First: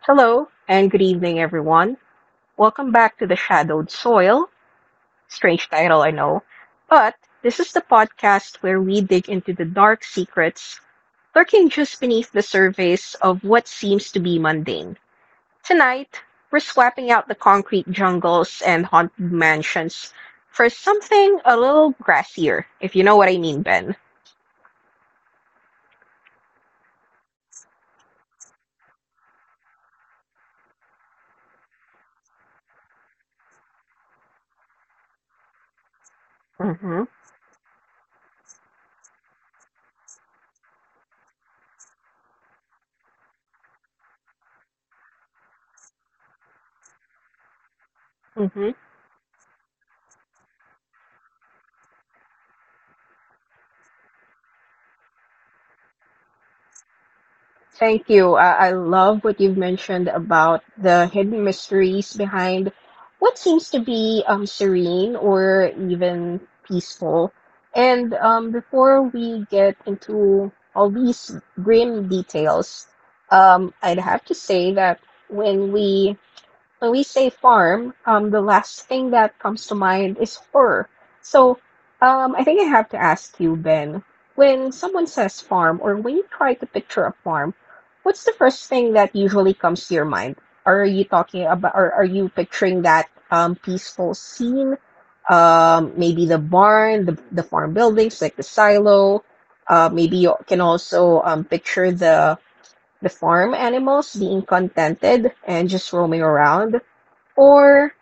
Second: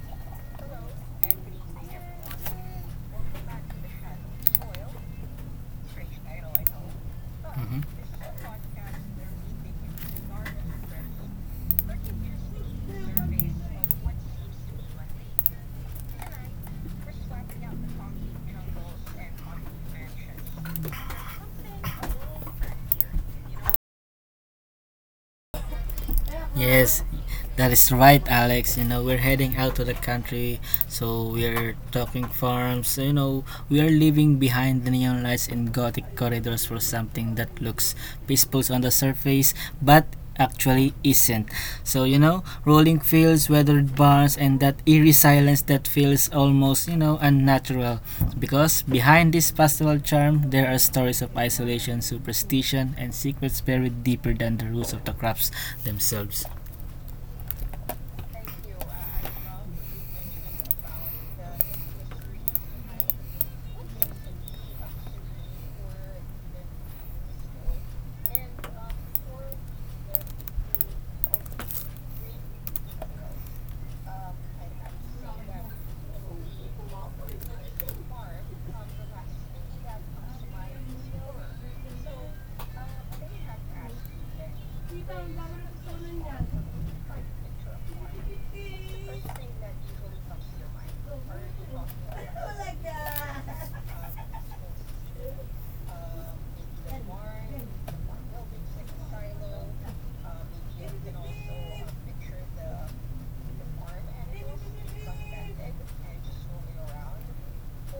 Hello, and good evening, everyone. Welcome back to The Shadowed Soil. Strange title, I know. But this is Mhm. the podcast where we dig into the dark secrets lurking just beneath the surface of what seems to be mundane. Tonight, we're swapping out the concrete jungles and haunted mansions for something a little grassier, if you know what I mean, Ben. Yes, that is right, Alex. We're heading out to the country, so we're talking farms. We are leaving behind the neon lights and gothic corridors for Mm-hmm. something that looks peaceful on the surface, but actually isn't. So, rolling fields, weathered barns, and that eerie silence that feels almost, unnatural. Because behind this pastoral charm, there are stories of isolation, superstition, and secrets buried deeper than the roots of the crops themselves. Thank you. I love what you've mentioned about the hidden mysteries behind what seems to be serene or even peaceful. And before we get into all these grim details, I'd have to say that when we when we say farm, the last thing that comes to mind is fur. So, I think I have to ask you, Ben, when someone says farm or when you try to picture a farm, what's the first thing that usually comes to your mind? Are you talking about, or are you picturing that peaceful scene? Maybe the barn, the farm buildings, like the silo. Maybe you can also picture the farm animals being contented and just roaming around, or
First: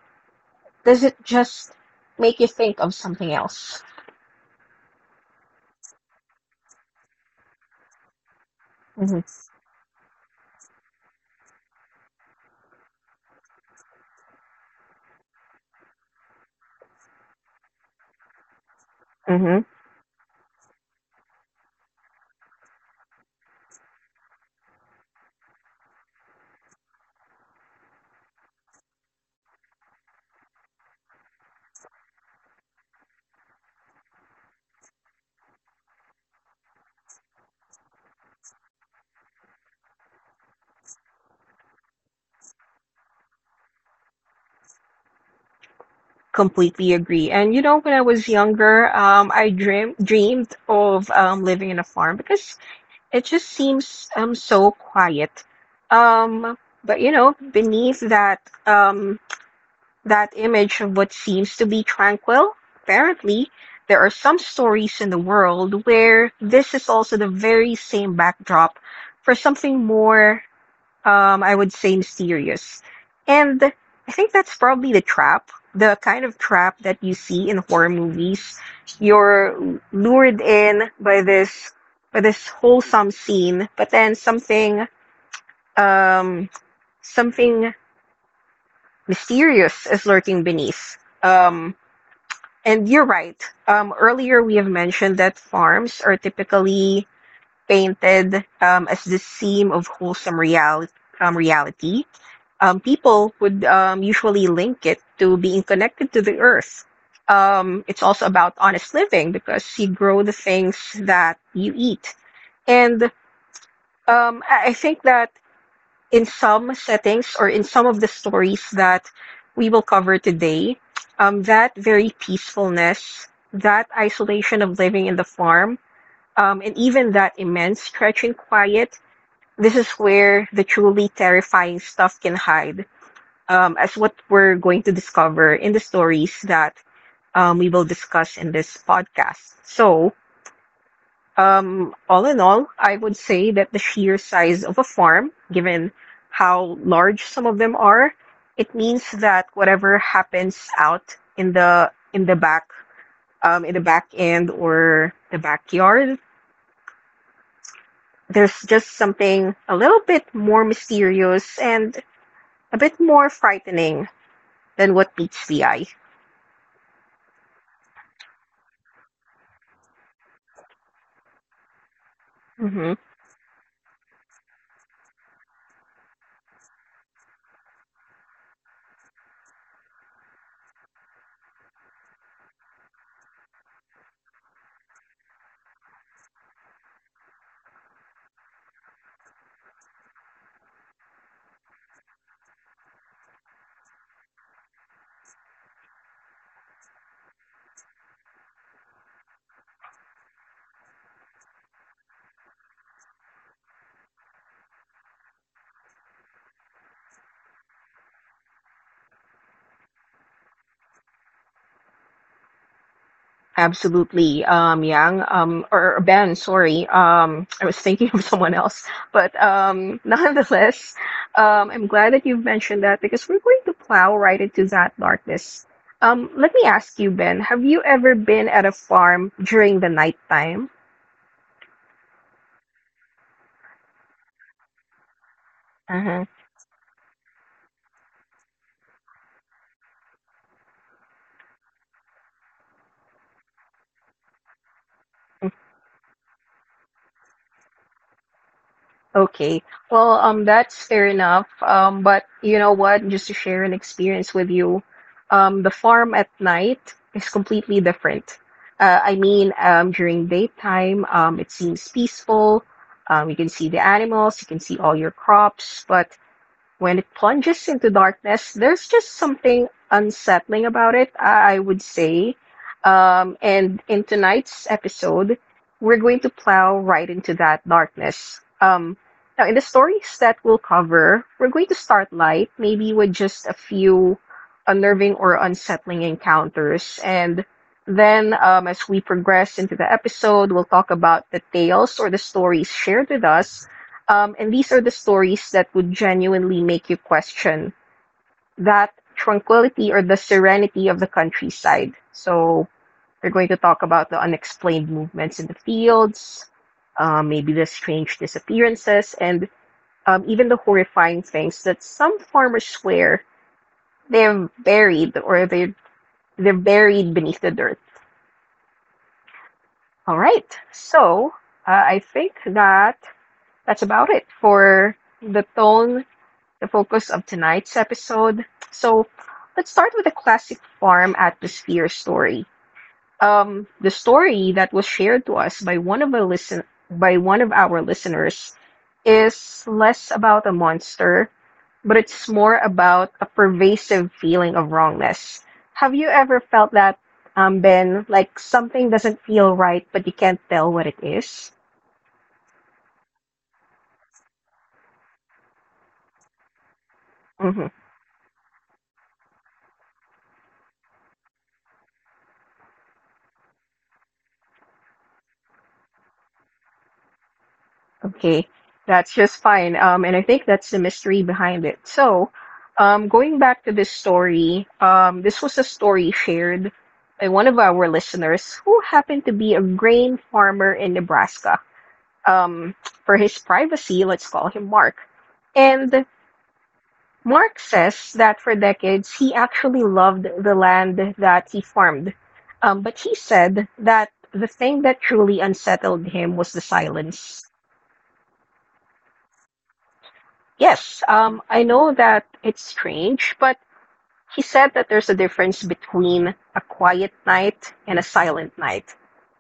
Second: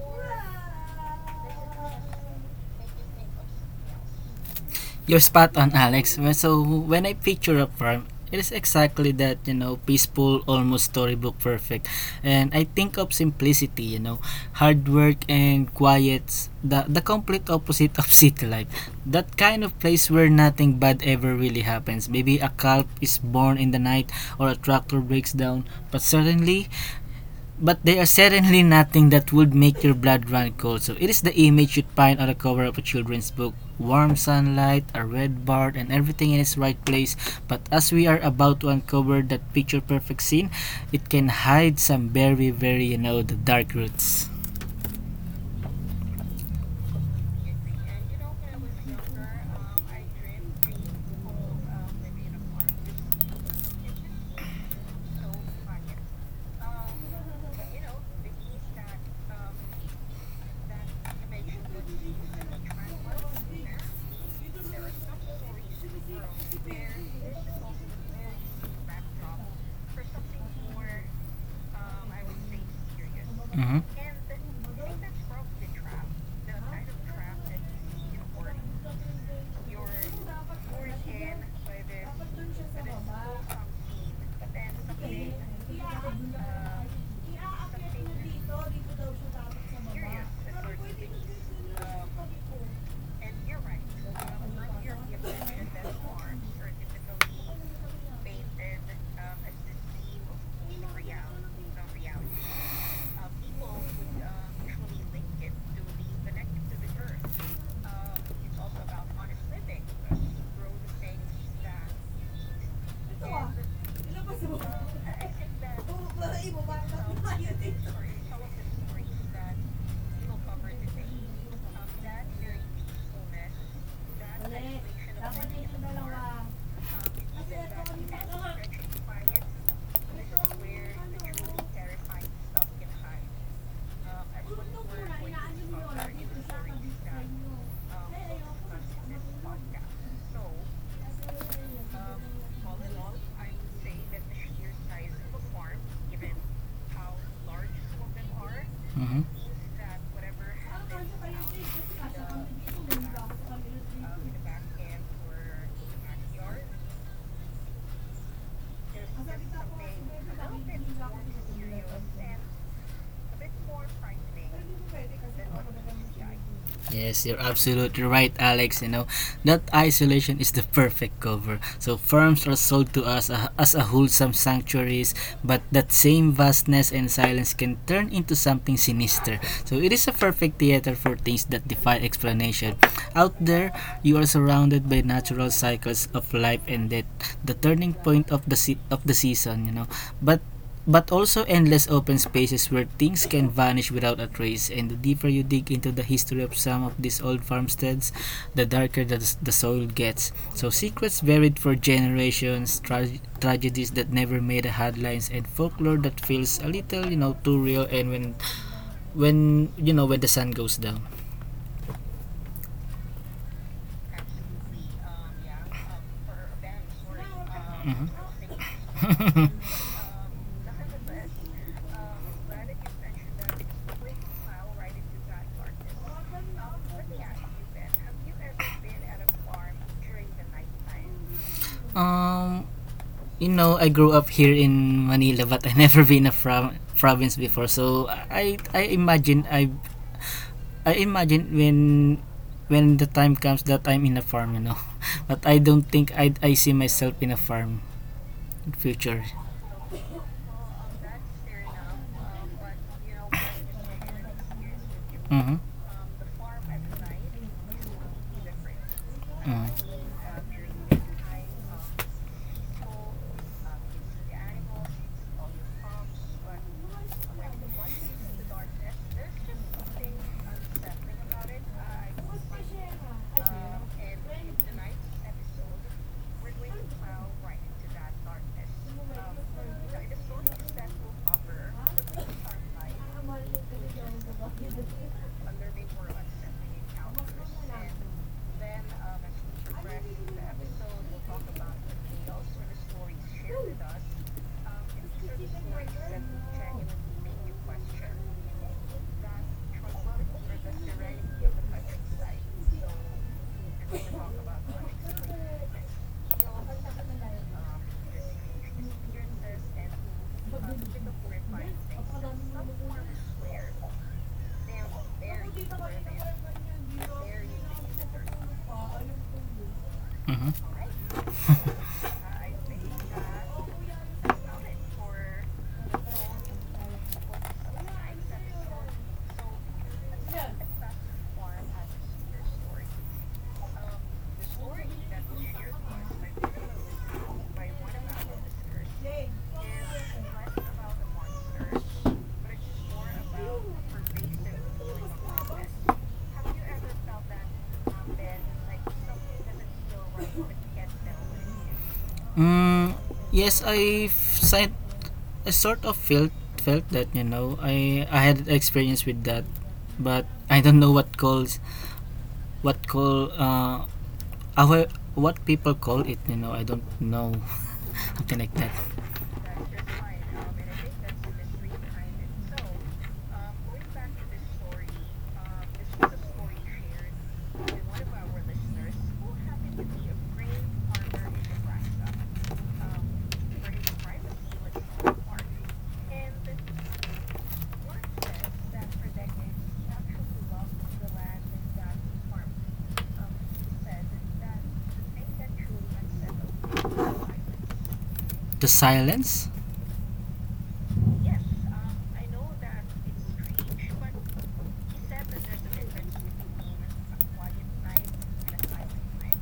does it just make you think of something else? You're spot on, Alex. So, when I picture a farm, it is exactly Hmm. that, peaceful, almost storybook perfect. And I think of simplicity, hard work and quiet, the complete opposite of city life. That Hmm. kind of place where nothing bad ever really happens. Maybe a calf is born in the night or a tractor breaks down, but they are certainly nothing that would make your blood run cold. So it is the image you'd find on the cover of a children's book. Warm sunlight, a red bird, and everything in its right place. But as we are about to uncover that picture perfect scene, it can hide some very, very, the dark roots. Completely agree. And you know, when I was younger, I dreamed of living in a farm because it just seems so quiet. Um, but you know, beneath that um that image of what seems to be tranquil, apparently there are some stories in the world where this is also the very same backdrop for something more, I would say, mysterious. And Mhm, I think that's probably the trap, the kind of trap that you see in horror movies. You're lured in by this wholesome scene, but then um something mysterious is lurking beneath. Um and you're right. Earlier we have mentioned that farms are typically painted as the seam of wholesome reality, people would usually link it to being connected to the earth. It's also about honest living because you grow the things that you eat. And I think that in some settings or in some of the stories that we will cover today, that very peacefulness, that isolation of living in the farm, and even that immense stretching quiet, this is where the truly terrifying stuff can hide, as what we're going to discover in the stories that we will discuss in this podcast. So, all in all, I would say that the sheer size of a farm, given how large some of them are, it means mhm. that whatever happens out in the back end or the backyard, there's just something a little bit more mysterious and a bit more frightening than what meets the eye. Yes, you're absolutely right, Alex. You know, that isolation is the perfect cover. So farms are sold Hmm. to us as a wholesome sanctuaries, but that same vastness and silence can turn into something sinister. So it is a perfect theater for things that defy explanation. Out there, you are surrounded by natural cycles of life and death, the turning point of of the season, you know. But but also endless open spaces where things can vanish without a trace. And the deeper you dig into the history of some of these old farmsteads, the darker the soil gets. So secrets buried for generations, tragedies that never made the headlines, and folklore that feels a little, too real. And when the sun goes down. Absolutely, Yang, or Ben, sorry. I was thinking of someone else. But Mhm. Nonetheless, I'm glad that you've mentioned that because we're going to plow right into that darkness. Let me ask you, Ben, have you ever been at a farm during the nighttime? Um, you know, I grew up here in Manila, but I never Uh-huh. been a province before. So I imagine I imagine when the time comes that I'm in a farm, you know. But I don't think I see myself in a farm in future. Okay. Well, that's fair enough. But you know what? Just to share an experience with you, Mm-hmm. The farm at night is completely different. I mean, Mm-hmm. during daytime, it seems peaceful. You can see the animals, you can see all your crops, but when it plunges into darkness, there's just something unsettling about it, I would say. And in tonight's episode, we're going to plow right into that darkness. Now, in the stories that we'll cover, we're going to start light, maybe with just a few unnerving or unsettling encounters. And then, as we progress into the episode, we'll talk about the tales or the stories shared with us, and these are the stories that would genuinely make you question that tranquility or the serenity of the countryside. So we're going to talk about the unexplained movements in the fields, maybe the strange disappearances, and even the horrifying things that some farmers swear they're buried or they're buried beneath the dirt. All right, Mm-hmm. so I think that that's about it for the focus of tonight's episode. So let's start with a classic farm atmosphere story. The story that was shared to us by one of a listen by one of our listeners is less about a monster, but it's more about a pervasive feeling of wrongness. Have you ever felt that, Ben? Like something doesn't feel right, but you can't tell what it is? Mm, yes, signed, I sort of felt felt that you know Mm-hmm. I had experience with that, but I don't know what calls what call our what people call it, you know, I don't know. Something Okay, like that. that's just fine. And I think that's the mystery behind it. So, going back to this story, this was a story shared by one of our listeners who happened to be a grain farmer in Nebraska. Um, for his privacy, let's call him Mark. And Mark says that for decades he actually loved the land that he farmed. But he said that the thing that truly unsettled him was the silence. The silence? Yes, I know that it's strange, but he said that there's a difference between a quiet night and a silent night.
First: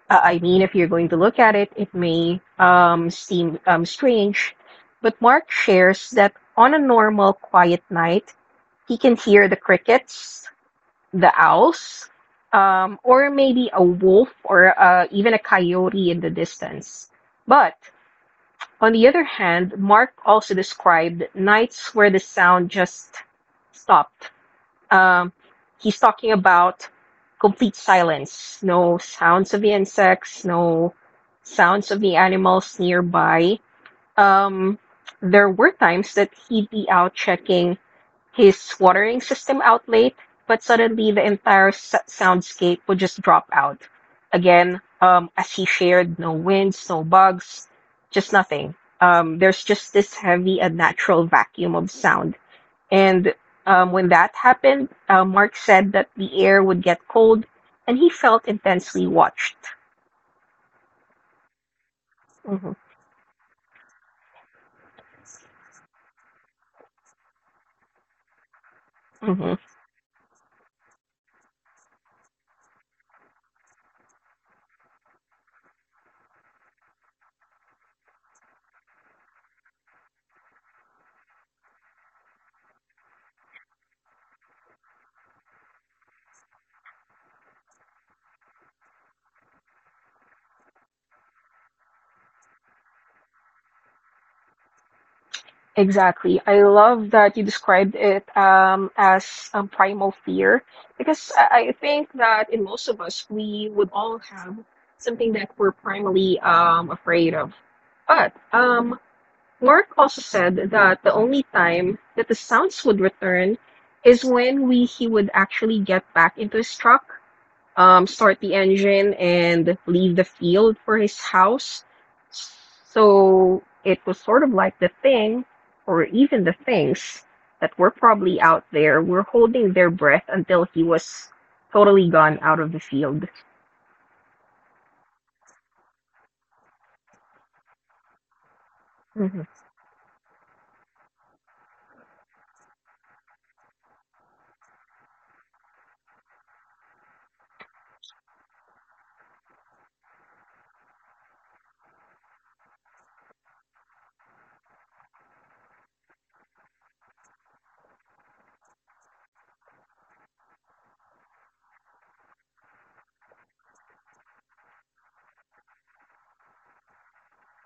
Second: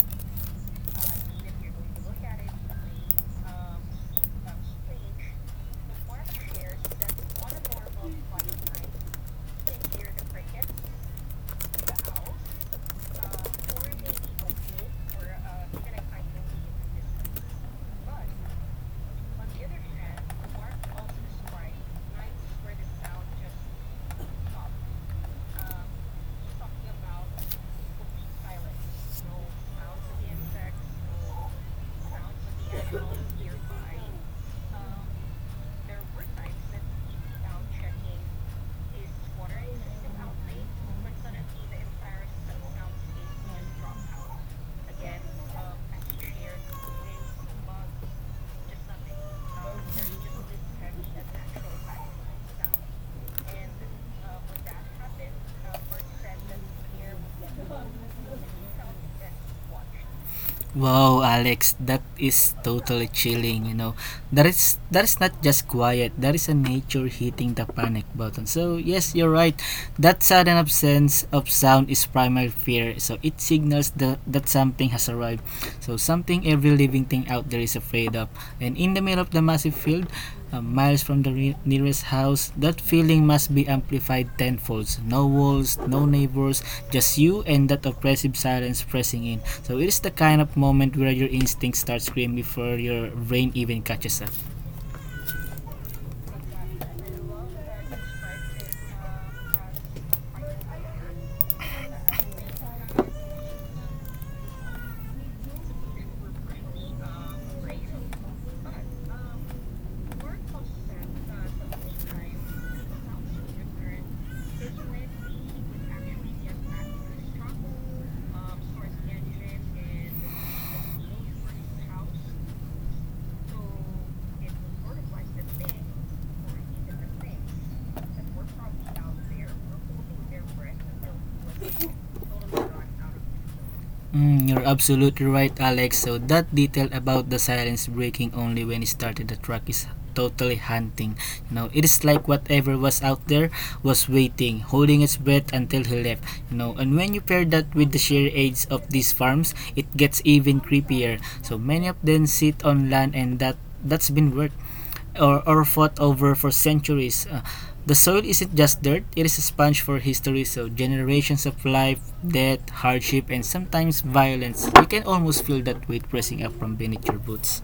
I mean, if you're going to look at it, it may seem strange, but Mark shares that on a normal quiet night, he can hear the crickets, the owls, or maybe a wolf or even a coyote in the distance. But on the other hand, Mark also described nights where the sound just stopped. Um, he's talking about complete silence, no sounds of the insects, no sounds of the animals nearby. Um, there were times that he'd be out checking his watering system out late, but suddenly the entire soundscape would just drop out. Again, as he shared, no winds, no bugs, just nothing. There's just this heavy, unnatural vacuum of sound. And when that happened, Mark said that the air would get cold, and he felt intensely watched. Wow, Alex, that is Mhm, totally chilling, you know. That is not just quiet. That is a nature hitting the panic button. So, yes, you're mhm. right. That sudden absence of sound is primal fear. So, it signals that something has arrived. So something every living thing out there is afraid of. And in the middle of the massive field, miles from the nearest house, that feeling must be amplified tenfold. No walls, no neighbors, just you and that oppressive silence pressing in. So it is the kind of moment where your instincts start screaming before your brain even catches up. Exactly. I love that you described it as primal fear because I think that in most of us, we would all have something that we're primarily afraid of. But Mark also said that the only time that the sounds would return is when we he would actually get back into his truck, start the engine and leave the field for his house. So it was sort of like the thing, or even the things that were probably out there were holding their breath until he was totally gone out of the field. Mm, you're absolutely right, Alex. So that detail about the silence breaking only when it started the Mm-hmm. truck is totally haunting. You know, it is like whatever was out there was waiting, holding its breath until he left. You know, and when you pair that with the sheer age of these farms, it gets even creepier. So many of them sit on land and that that's been worked or fought over for centuries. The soil isn't just dirt, it is a sponge for history, so generations of life, death, hardship, and sometimes violence. You can almost feel that weight pressing up from beneath your boots.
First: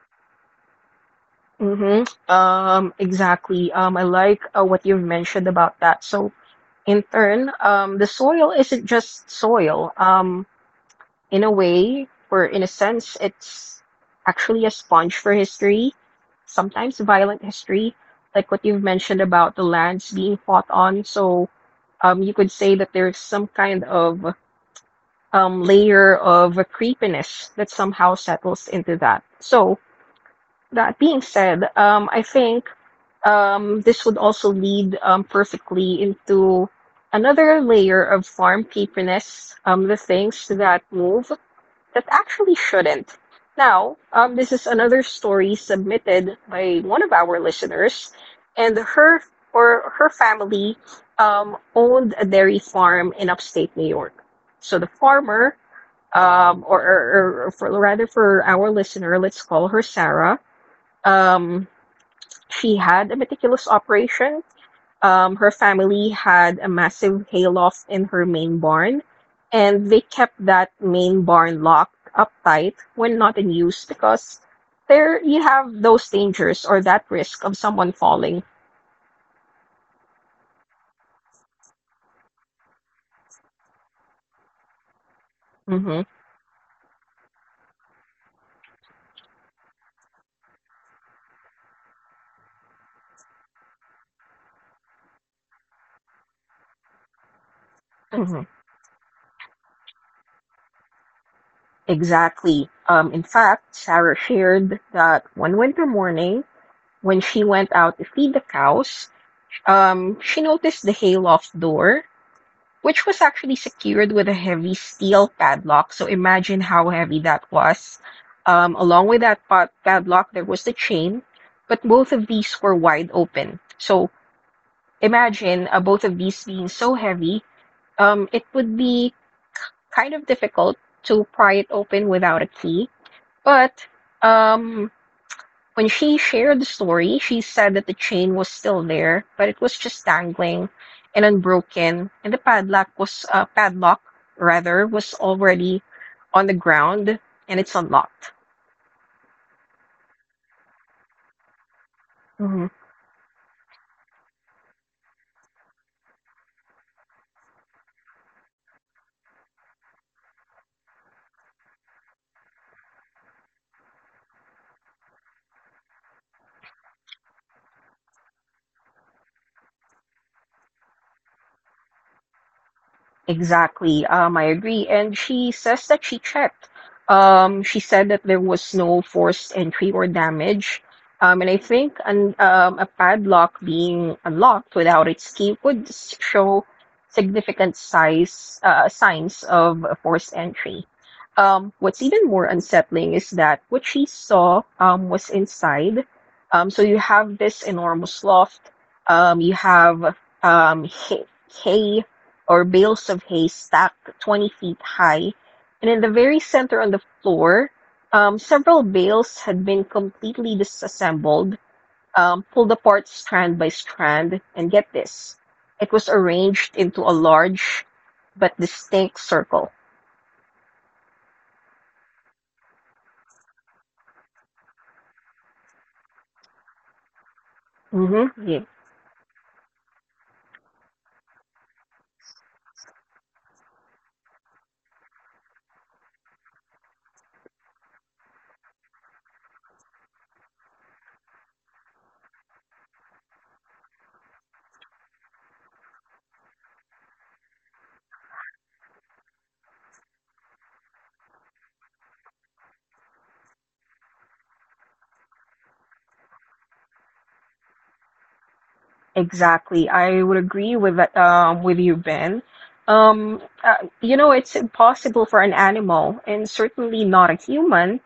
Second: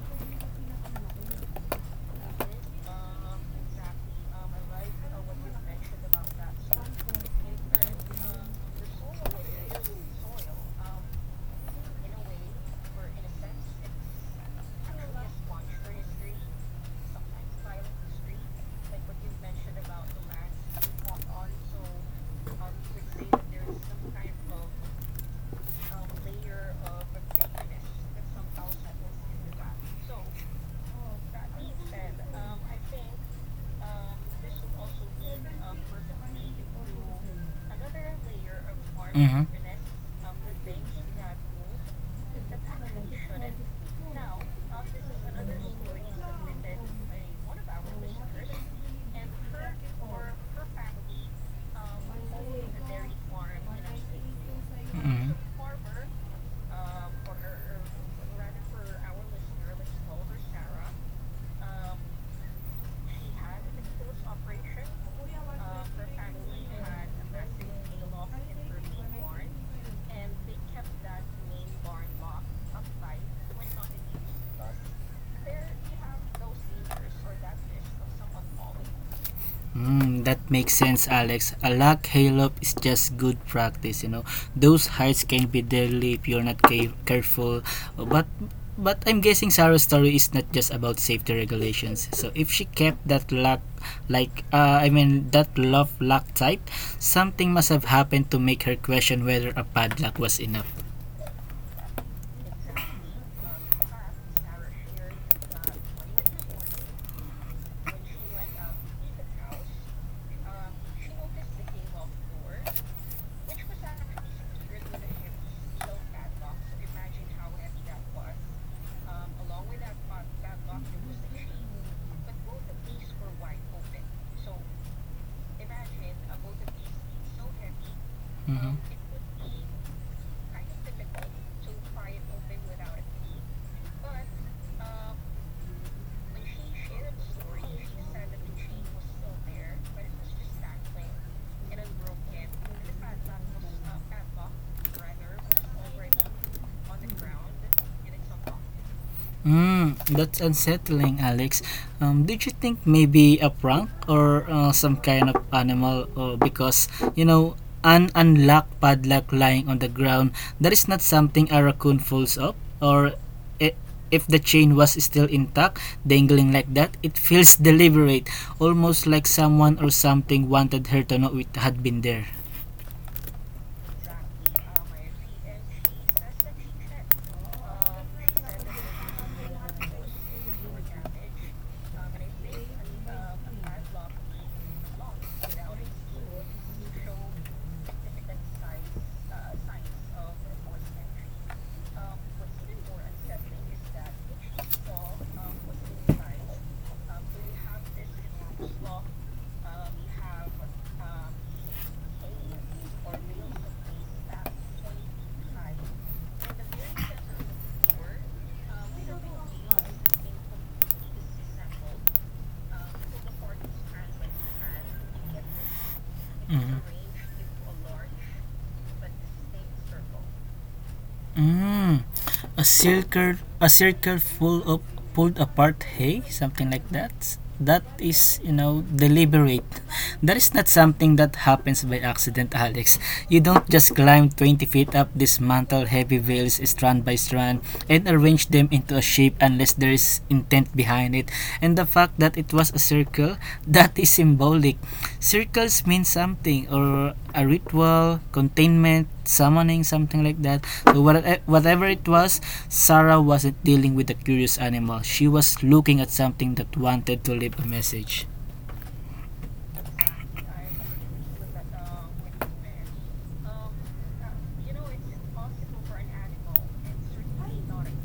Mm-hmm. Exactly. I like what you've mentioned about that. So in turn, the soil isn't just soil. In a way, or in a sense, it's actually a sponge for history, sometimes violent history, like what you've mentioned about the lands being fought on. So you could say that there's some kind of layer of creepiness that somehow settles into that. So that being said, I think this would also lead perfectly into another layer of farm Mhm. creepiness, the things that move that actually shouldn't. Now, this is another story submitted by one of our listeners, and her family owned a dairy farm in upstate New York. So the Mhm. farmer, rather for our listener, let's call her Sarah. Um, she had a meticulous operation. Her family had a massive hayloft in her main barn, and they kept that main barn locked up tight when not in use because there you have those dangers or that risk of someone falling. Mm, that makes sense, Alex. A luck halo is just good practice, you know. Those heights can be Hmm. deadly if you're not careful. But but I'm guessing Sarah's story is not just about safety regulations. So if she kept that luck, I mean that love luck tight, something must have happened to Hmm. make her question whether a padlock was enough. Exactly. In fact, Sarah shared that one winter morning when she went out to feed the cows, she noticed the hayloft door, which was actually secured with a heavy steel padlock. So imagine how heavy that was. Along with that padlock, there was the chain, but both of these were wide open. So imagine both of these being so heavy, it Mhm. would be kind of difficult to pry it open without a key. But um, when she shared the story, she said that the chain was still there, but it was just dangling and unbroken, and the padlock was padlock rather was already on the ground and it's unlocked. Mm, that's unsettling, Alex. Um, did you think maybe a prank or some kind of animal? Or because you know, an unlocked padlock lying on the ground that is not something a raccoon folds up. Or i- if the chain was still intact, dangling like that, it feels deliberate, almost like someone or something wanted her to know it had been there. Exactly. I agree. And she says that she checked. She said that there was no forced entry or damage. And I think a padlock being unlocked without its key would show significant size signs of a forced entry. What's even more unsettling is that what she saw was inside. So you have this enormous loft. You have um, hay, or bales of hay stacked 20 feet high, and in the very center on the floor, several bales had been completely disassembled, pulled apart strand by strand, and get this, it was arranged into a large but distinct circle. Mm, a circle full of pulled apart hay, something like that. That Hmm is, you Yeah, know, deliberate. That is not something that happens by accident, Alex. You don't just climb twenty feet up, dismantle heavy veils strand by strand, and arrange them into a shape unless there is intent behind it. And the fact that it was a circle, that is symbolic. Circles mean something or a ritual, containment, summoning, something like that. So whatever it was, Sarah wasn't dealing with a curious animal. She was looking at something that wanted to leave a message. exactly. I would agree with that, with you, Ben. It's impossible for an animal, and certainly not a human,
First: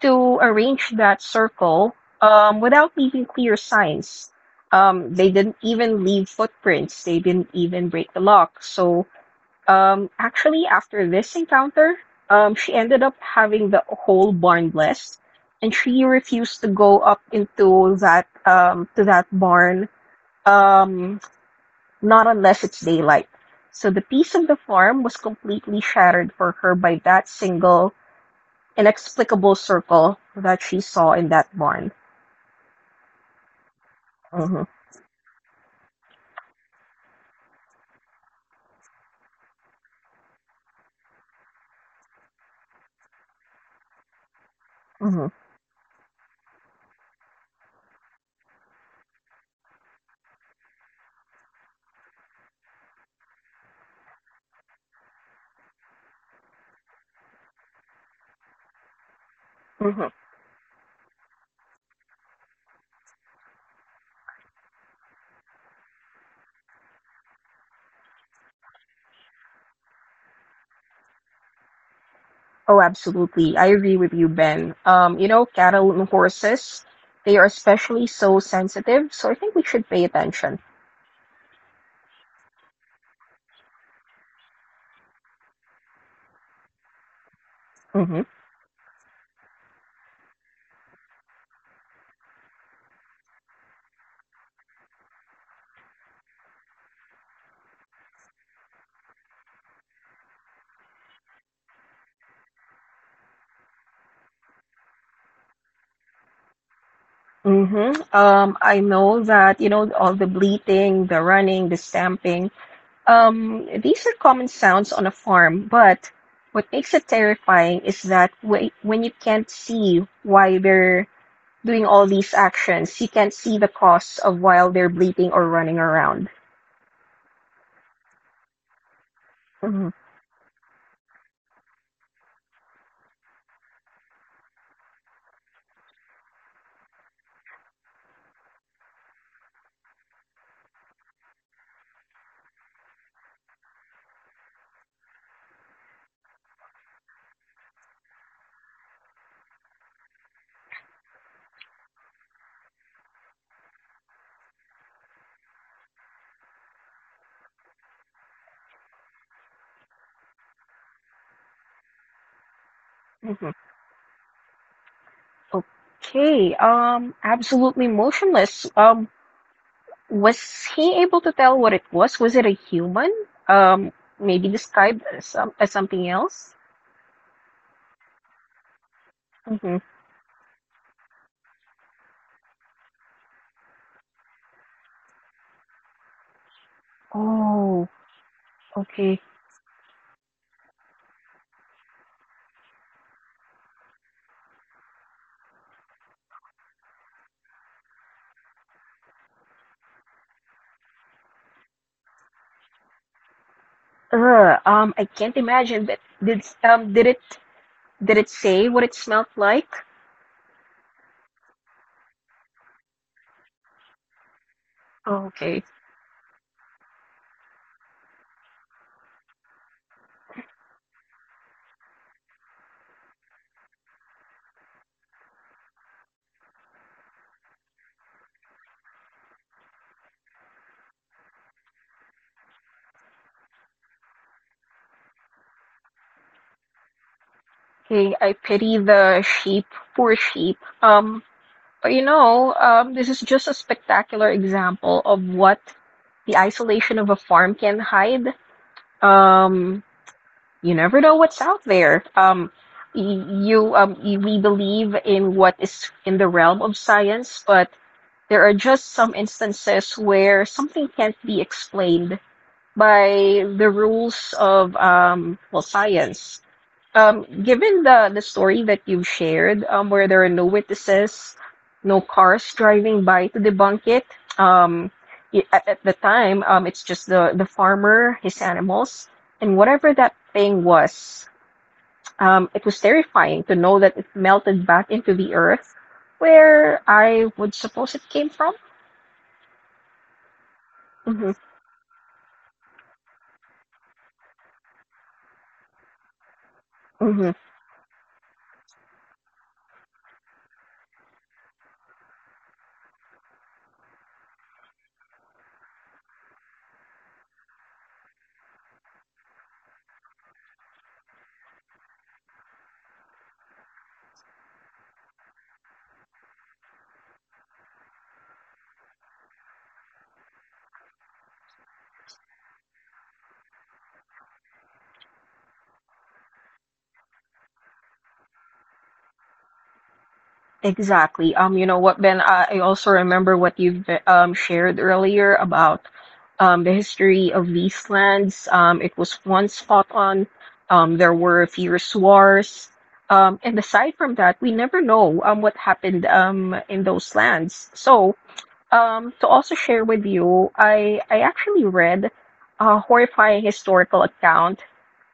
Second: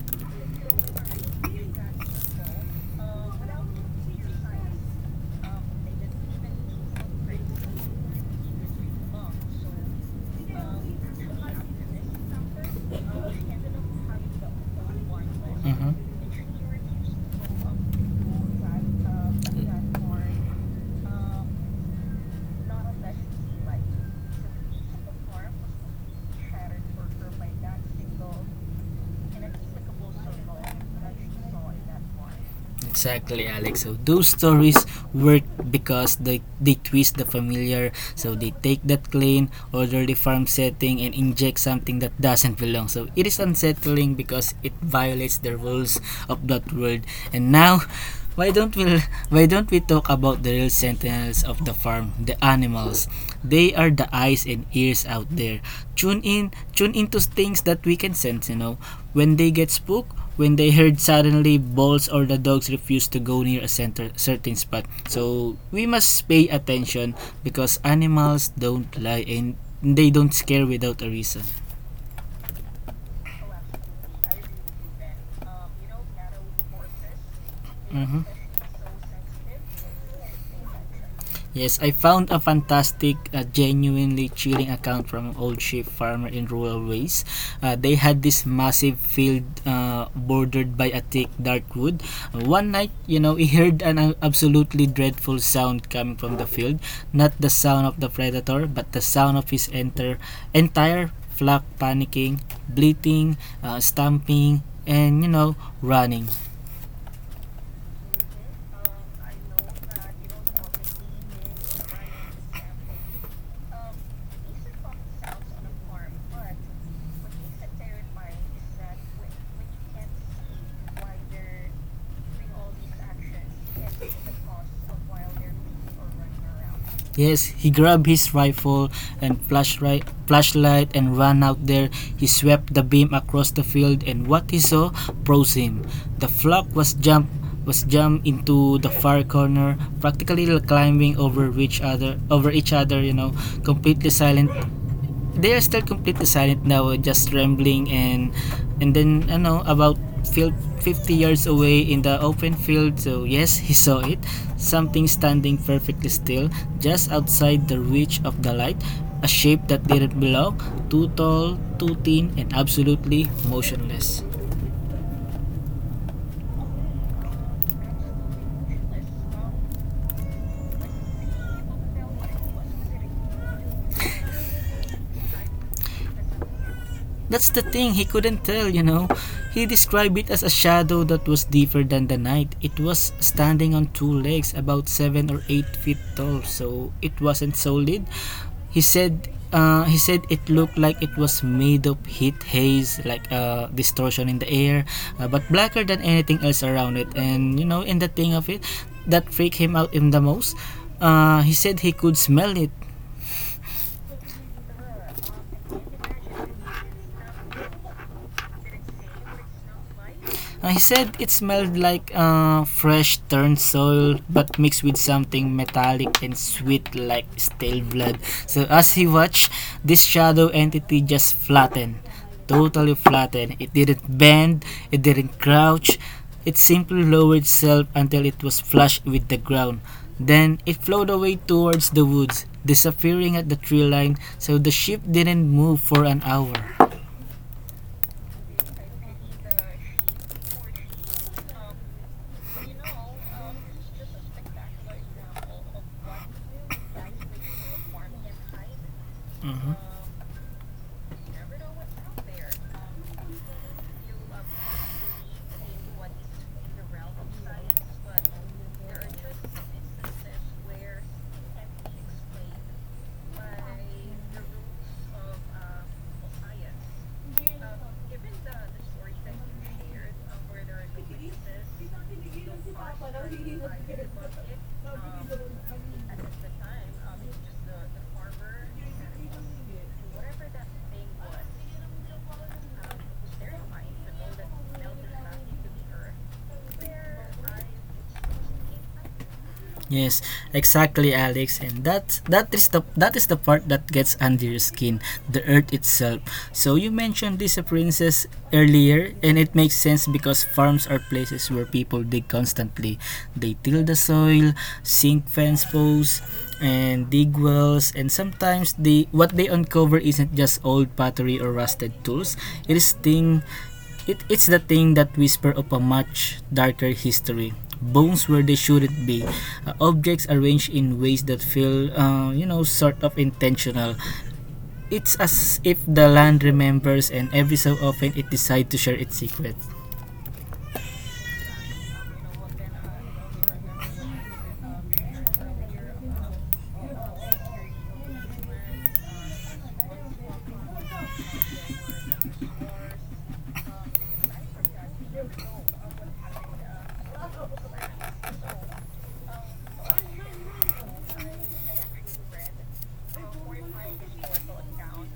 to arrange that circle without leaving clear signs. They didn't even leave footprints. They didn't even break the lock. So actually, after this encounter, she ended up having the whole barn blessed, and she refused to go up into that barn, um, not unless it's daylight. So the peace of the farm was completely shattered for her by that single inexplicable circle that she saw in that barn. Exactly, Alex. So those Hmm stories work because they twist the familiar. So they take that clean, orderly farm setting, and inject something that doesn't belong. So it is unsettling because it hmm violates the rules of that world. And now, why don't we why don't we talk about the real sentinels of the farm, the animals? They are the eyes and ears out there. Tune into things that we can sense. You know, when they get hmm spooked, when they heard suddenly balls or the dogs refuse to go near a certain spot. So we must pay attention because animals don't lie and they don't scare without a reason. Oh, absolutely. I agree with you, Ben. You know, cattle and horses, they are especially Mhm. so sensitive, so I think we should pay attention. Yes, I found a fantastic, genuinely chilling account from an old sheep farmer in rural ways. They Hmm had this massive field bordered by a thick dark wood. One night, you know, he heard an absolutely dreadful sound coming from the field. Not the sound of the predator, but the sound of his entire flock panicking, bleating, stamping, and you know, running. hmm I know that, you know, all the bleating, the running, the stamping, these are common sounds on a farm, but what makes it terrifying is that when you can't see why they're doing all these actions, you can't see the cause of while they're bleating or running around. Yes, he grabbed his rifle and Mhm, flashlight and ran out there. He swept the beam across the field and what he saw froze him. The flock was jump was jumped into the far corner, practically climbing over each other, you know, completely silent they are still completely silent now, just rambling and then I know about fifty yards away in the open field. So yes, he saw it. Something standing perfectly still, just outside the reach of the light. A shape that didn't belong, too tall, too thin, and absolutely mhm. motionless. Okay. Absolutely motionless. Was he able to tell what it was? Was it a human? Um, maybe described as, some, as something else? That's the thing, he couldn't tell, you know. He Hmm described it as a shadow that was deeper than the night. It was standing on two legs, about seven or eight feet tall, so it wasn't Oh, solid. Okay. He said it looked like it was made of heat haze, like a distortion in the air, but blacker than anything else around it. And you know, in the thing of it, that freaked him out in the most. He said he could smell it. I can't imagine. But did it say what it smelled like? He said it smelled like fresh turned soil, but mixed with something Okay. metallic and sweet like stale blood. So as he watched, this shadow entity just flattened, totally flattened. It didn't bend, it didn't crouch. It simply lowered itself until it was flush with the ground. Then it flowed away towards the woods, disappearing at the tree line. So the ship didn't move for an hour. Okay, I pity the sheep. Poor sheep. But you know, this is just a spectacular example of what the isolation of a farm can hide. Mm-hmm. Um, you never know what's out there. Y- we believe in what is in the realm of science, but there are just some instances where something can't be explained by the rules of well, science. Given the story that you've shared, where there are no witnesses, no cars driving by to debunk it, um, at the time, it's just the farmer, his animals, and whatever that thing was. It was terrifying to know that it melted back into the earth, where I would suppose it came from. Yes, exactly, Hmm Alex. And that is the part that gets under your skin, the earth itself. So you hmm mentioned this princess earlier, and it makes sense because farms are places where people dig constantly. They till the soil, sink fence posts, and dig wells. And sometimes what they uncover isn't just old pottery or rusted tools. It is thing it's the thing that whispers of a much darker history. Bones where they shouldn't be. Objects arranged in ways that feel, sort of intentional. It's as if the land remembers and every so often it decides to share its secret. Exactly. You know what, Ben, I also remember what you've shared earlier about the history of these lands. It was once fought on. There were fierce wars. And aside from that, we never know what happened in those lands. So, to also share with you, I actually read a horrifying historical account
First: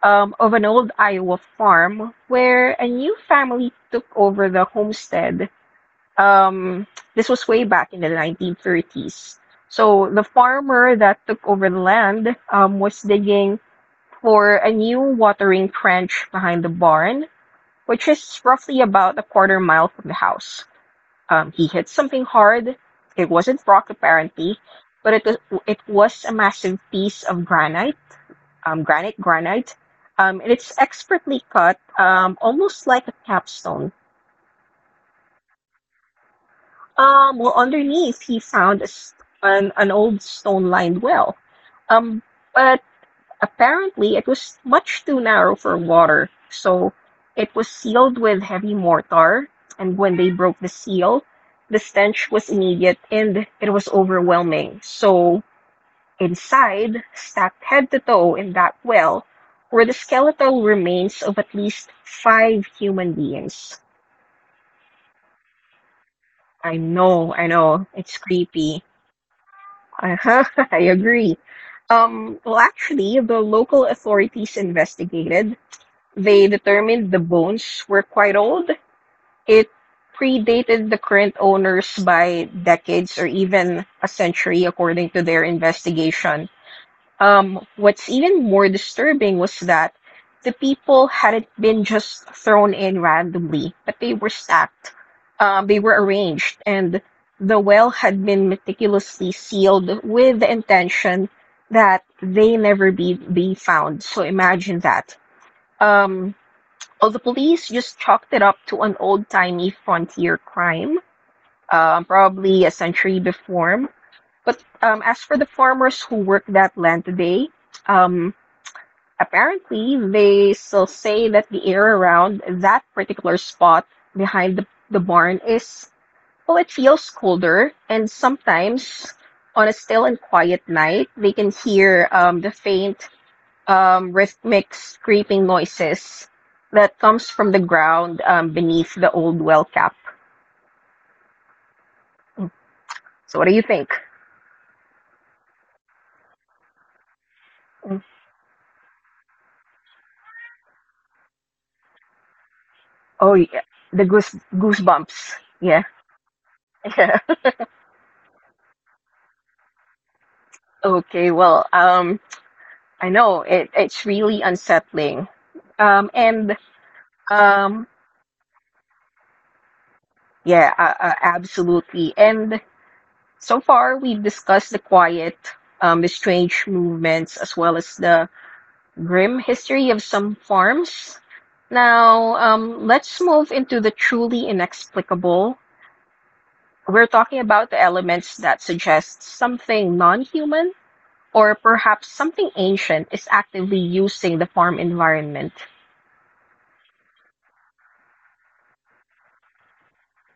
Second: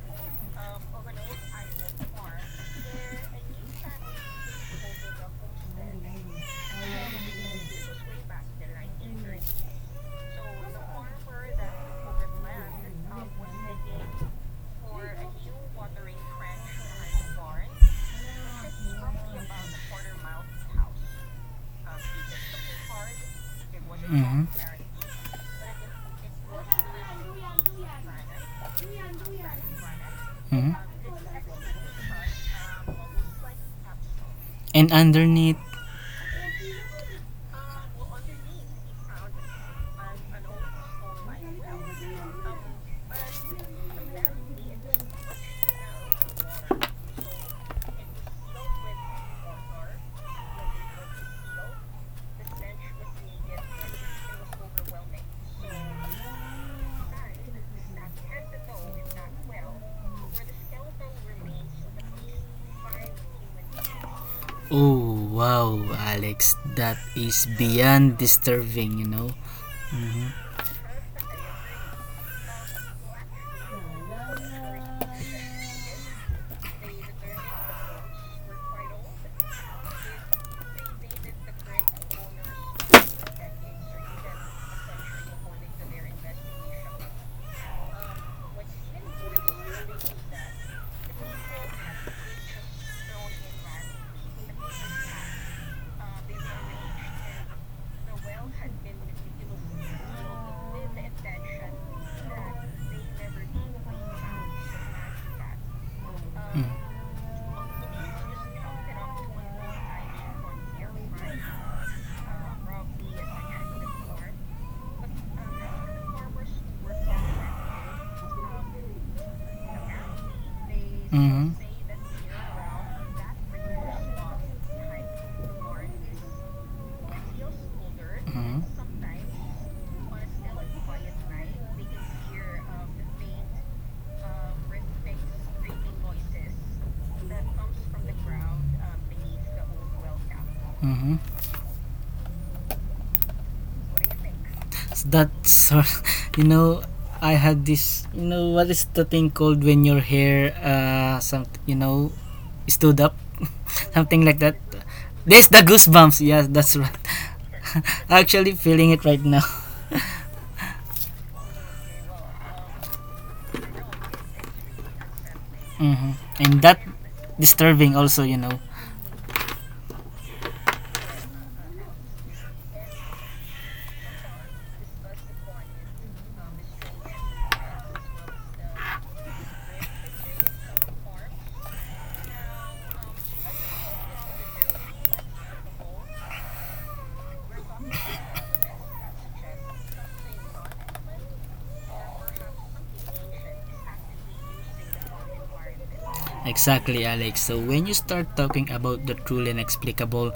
of an old Iowa farm where a new family took over the homestead, um, this was way back in the 1930s. So the farmer that took over the land was digging for a new watering trench behind the barn, which is roughly about a quarter mile from the house. He hit something hard. It wasn't rock Mhm. apparently, but it was a massive piece of granite, um, granite, granite, and Mhm. it's expertly cut, almost like a capstone. And underneath, Underneath he found an old stone-lined well. Um, but apparently it was much too narrow for water, so it was sealed with heavy mortar, and when they broke the seal, the stench was immediate and it was overwhelming. So inside, stacked head to toe in that well, were the skeletal remains of at least five human beings. oh wow, Alex, that I is know, it's beyond creepy. disturbing, you know. Uh-huh, I agree. Well, actually, the local authorities investigated. They determined the bones were quite old. It predated the current owners by decades or even a century, according to their investigation. What's even more disturbing was that the people hadn't been just thrown in randomly, but they were stacked. They were arranged, and the well had been meticulously sealed with the intention that they never be found. So imagine that. Um, Mm. well, the police just chalked it up to an old-timey frontier crime, probably a century before. But as for the farmers who work that land today, um, apparently, they still say Mm-hmm. that the air around that particular spot behind the barn is, well, it feels colder, and Mm-hmm. sometimes on a still and quiet night, they can hear the faint rhythmic scraping noises that comes from the ground beneath the old well cap. Mm-hmm. So, what do you think? That's you know, I had Mm. this. You know, what is the thing called when your hair, stood up, Oh, yeah, the something like that. goosebumps. This the Yeah, goosebumps. Yes, that's right. yeah. Actually, feeling it right now. Okay, well, I know it, it's really unsettling. Um, Mm-hmm. and And that um, disturbing also, you know. yeah, absolutely. And so far, we've discussed the quiet, the strange movements, as well as the grim history of some farms. Now, let's move into the truly inexplicable. We're talking about the elements that suggest something non human or perhaps something ancient is actively using the farm environment. Exactly, Alex. So when you start talking about the truly inexplicable,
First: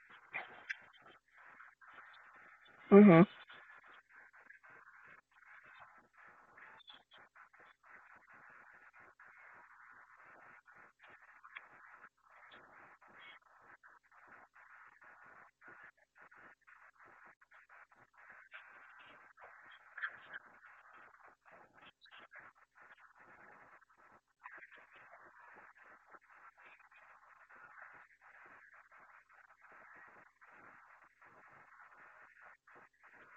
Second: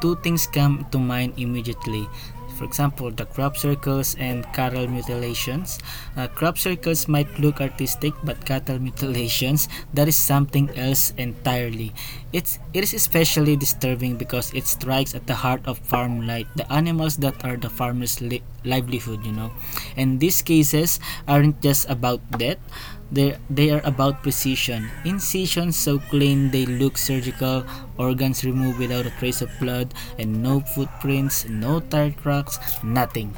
two things come to mind immediately. For example, Mm-hmm. the crop circles and cattle mutilations. Crop circles might look artistic, but cattle mutilations, that is something else entirely. It is especially disturbing because it strikes at the heart of farm life, the animals that are the farmers' livelihood, you know, and these cases aren't just about death, they are about precision incisions so clean they look surgical, organs removed without a trace of blood and no footprints, no tire tracks, nothing.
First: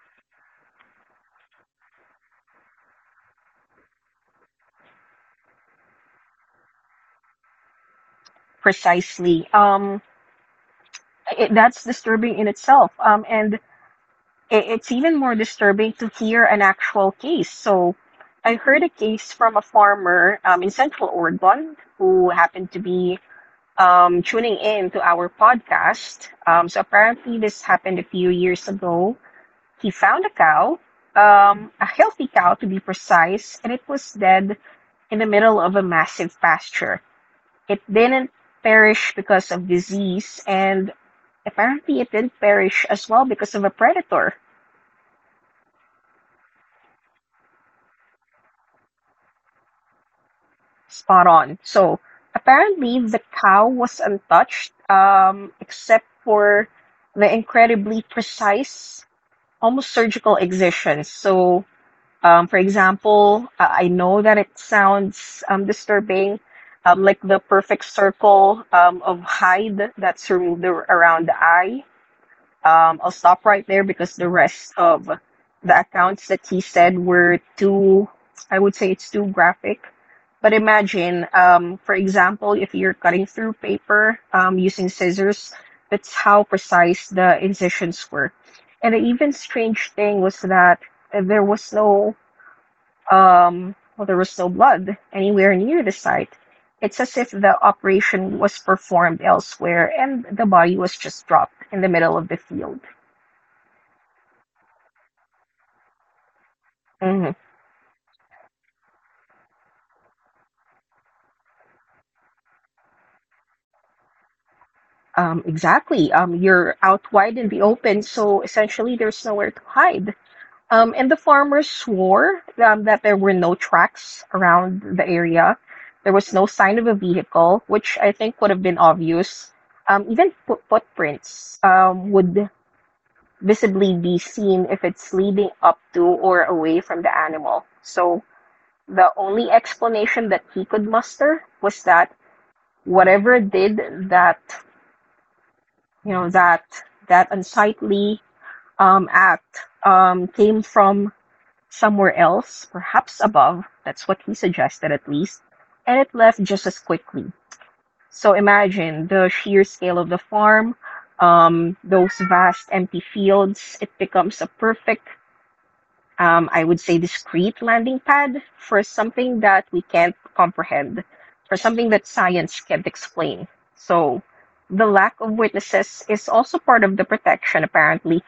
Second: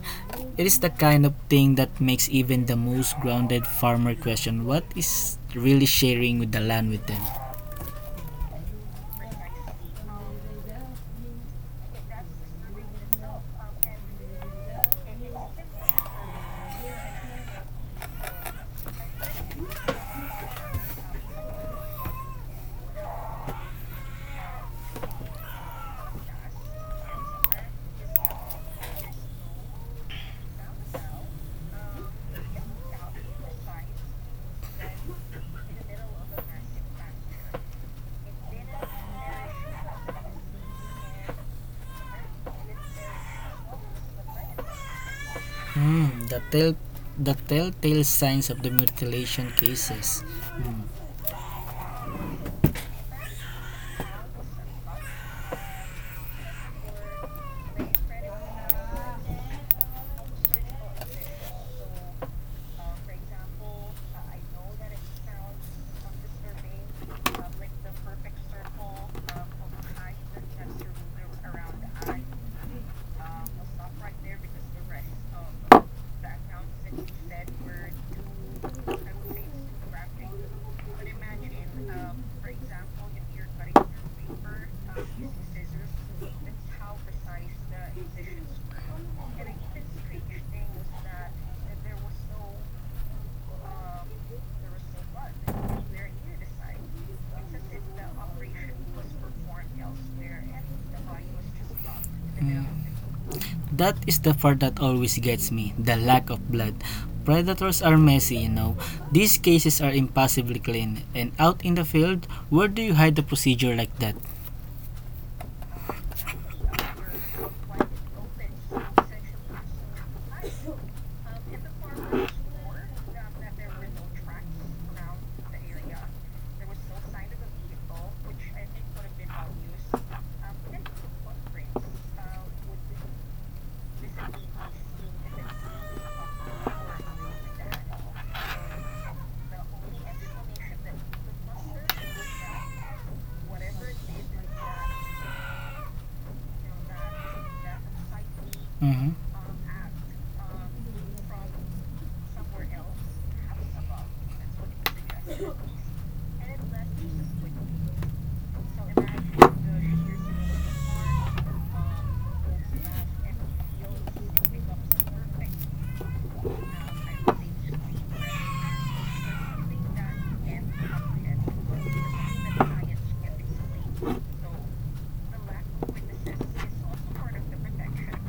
It is the kind of thing that makes even the most grounded farmer question what is really sharing with the land with them. Precisely. That's disturbing in itself. It's even more disturbing to hear an actual case. So I heard a case from a farmer in Central Oregon who happened to be tuning in to our podcast. So apparently, this happened a few years ago. He found a cow, a healthy cow to be precise, and it was dead in the middle of a massive pasture. It didn't perish because of disease, and apparently it did perish as well because of a predator. Hmm, the telltale signs of the mutilation cases. Spot on. So apparently the cow was untouched, except for the incredibly precise, almost surgical excisions. So, for example, I know that it sounds disturbing, like the perfect circle of hide that's removed around the eye. I'll stop right there because the rest of the accounts that he said were too, I would say it's too graphic. But imagine, for example, if you're cutting through paper using scissors, that's how precise the incisions were. And the even strange thing was that there was no, there was no blood anywhere near the site. It's as if the operation was performed elsewhere and the body was just dropped in the middle of the field. That is the part that always gets me, the lack of blood. Mhm. Predators are messy, you know. These cases are impossibly clean. And out in the field, where do you hide the procedure like that? Exactly. You're out wide in the open, so essentially there's nowhere to hide. And the farmers swore that there were no tracks around the area. There was no sign of a vehicle, which I think would have been obvious. Even footprints would visibly be seen if it's leading up to or away from the animal. So the only explanation that he could muster was that whatever did that, you know, that that unsightly Mhm. act came from somewhere else, perhaps above. That's what he suggested, at least, and it left just as quickly. So imagine the sheer scale of the farm, those vast empty fields. It becomes a perfect, I would say, discrete landing pad for something that we can't comprehend, for something that science can't explain. So the lack of witnesses is also part of the protection, apparently.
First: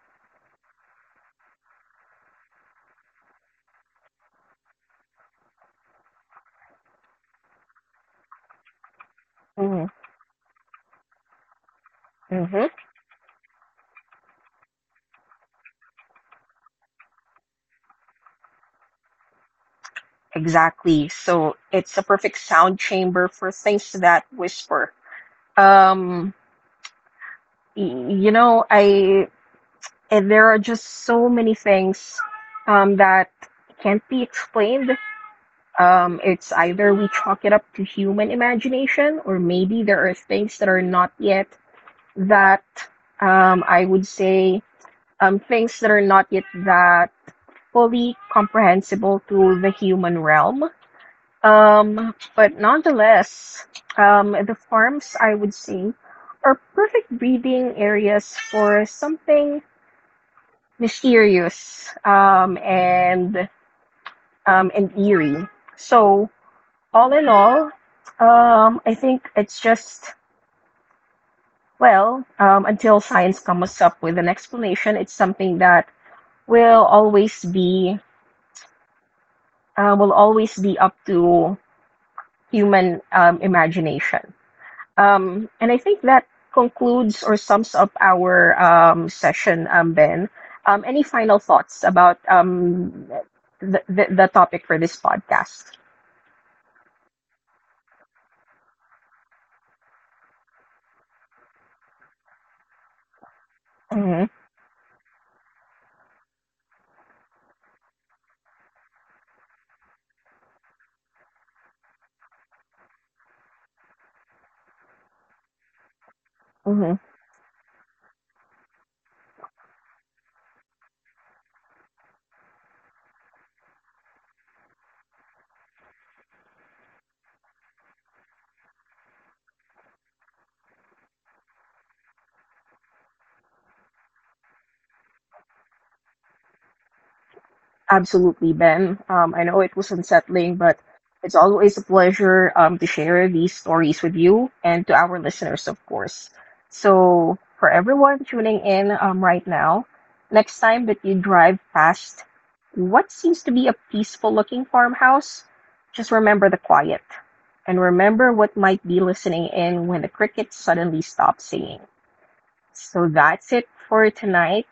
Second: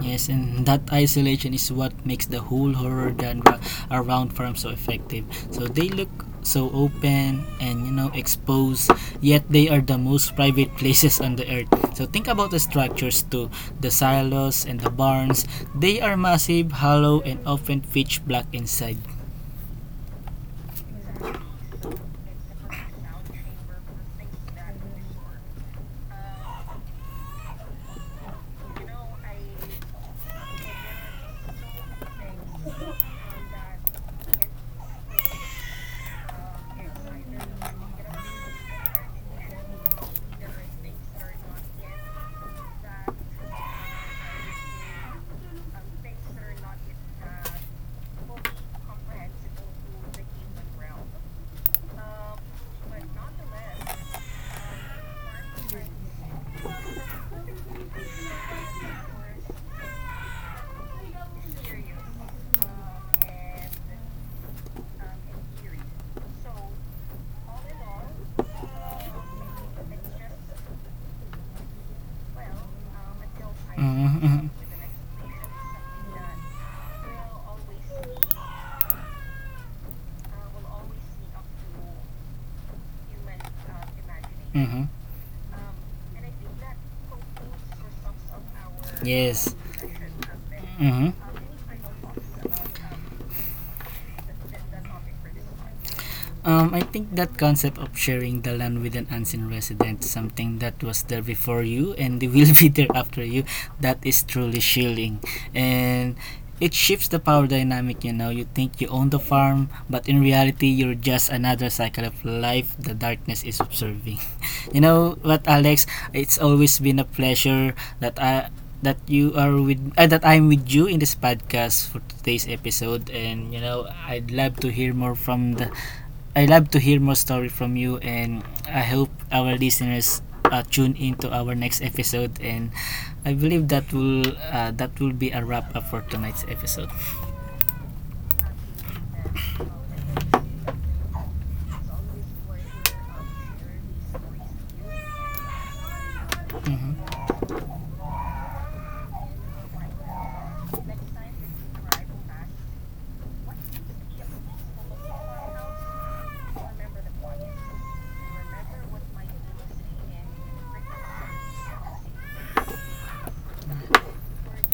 Yes, and that isolation is what makes the whole horror genre around farm so effective. So they look so open and you know exposed, yet they are Mm-hmm. the most private places on the earth. So think about the structures too, the silos and the barns. They are massive, hollow, and often pitch black inside. Exactly. So it's a perfect sound chamber for things that whisper. Um, y- you know, I and there are just so many things that can't be explained. It's either we chalk it up to human imagination, or maybe there are things that are not yet that, I would say, things that are not yet that fully comprehensible to the human realm. But nonetheless, the farms, I would say, are perfect breeding areas for something mysterious and eerie. So all in all, I think it's just, well, until science comes up with an Mm-hmm. Mm-hmm. explanation, it's something that will always be will always be up to human imagination. Mm-hmm. And I think that concludes or sums up our Yes. session, Ben. Any Mmhmm. final thoughts about the topic for this podcast? I think that concept of sharing the land with an unseen resident, something that was there before you and they will be there after you, that is Hmm truly shielding. And it shifts the power dynamic, you know. You think you own the farm, but in reality, you're just another cycle of life the darkness is observing. You know what, Alex? It's always been a pleasure that I that you are with that I'm with you in this podcast for today's episode, and you know I love to hear more story from you, and I hope our listeners tune into our next episode, and I believe that will be a wrap up for tonight's episode. Absolutely, Ben. I know it was unsettling, but it's always a pleasure to share these stories with you and to our listeners, of course. Mhm. So, for everyone tuning in right now, next time that you drive past what seems to be a peaceful looking farmhouse, just remember the quiet and remember what might be listening in when the crickets suddenly stop singing. So that's it for tonight.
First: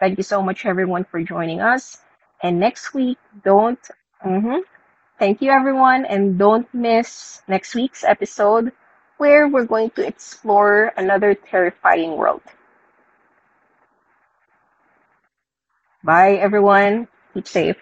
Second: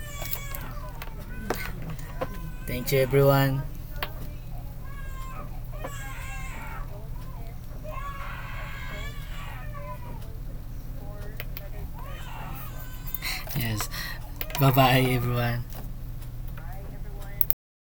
Thank you so much, everyone, for joining us. And next Thank you week, everyone. don't. Hmm Thank you, everyone. And don't miss next week's episode where we're going to explore another terrifying world. Yes. Bye bye everyone. Bye, everyone. Keep safe.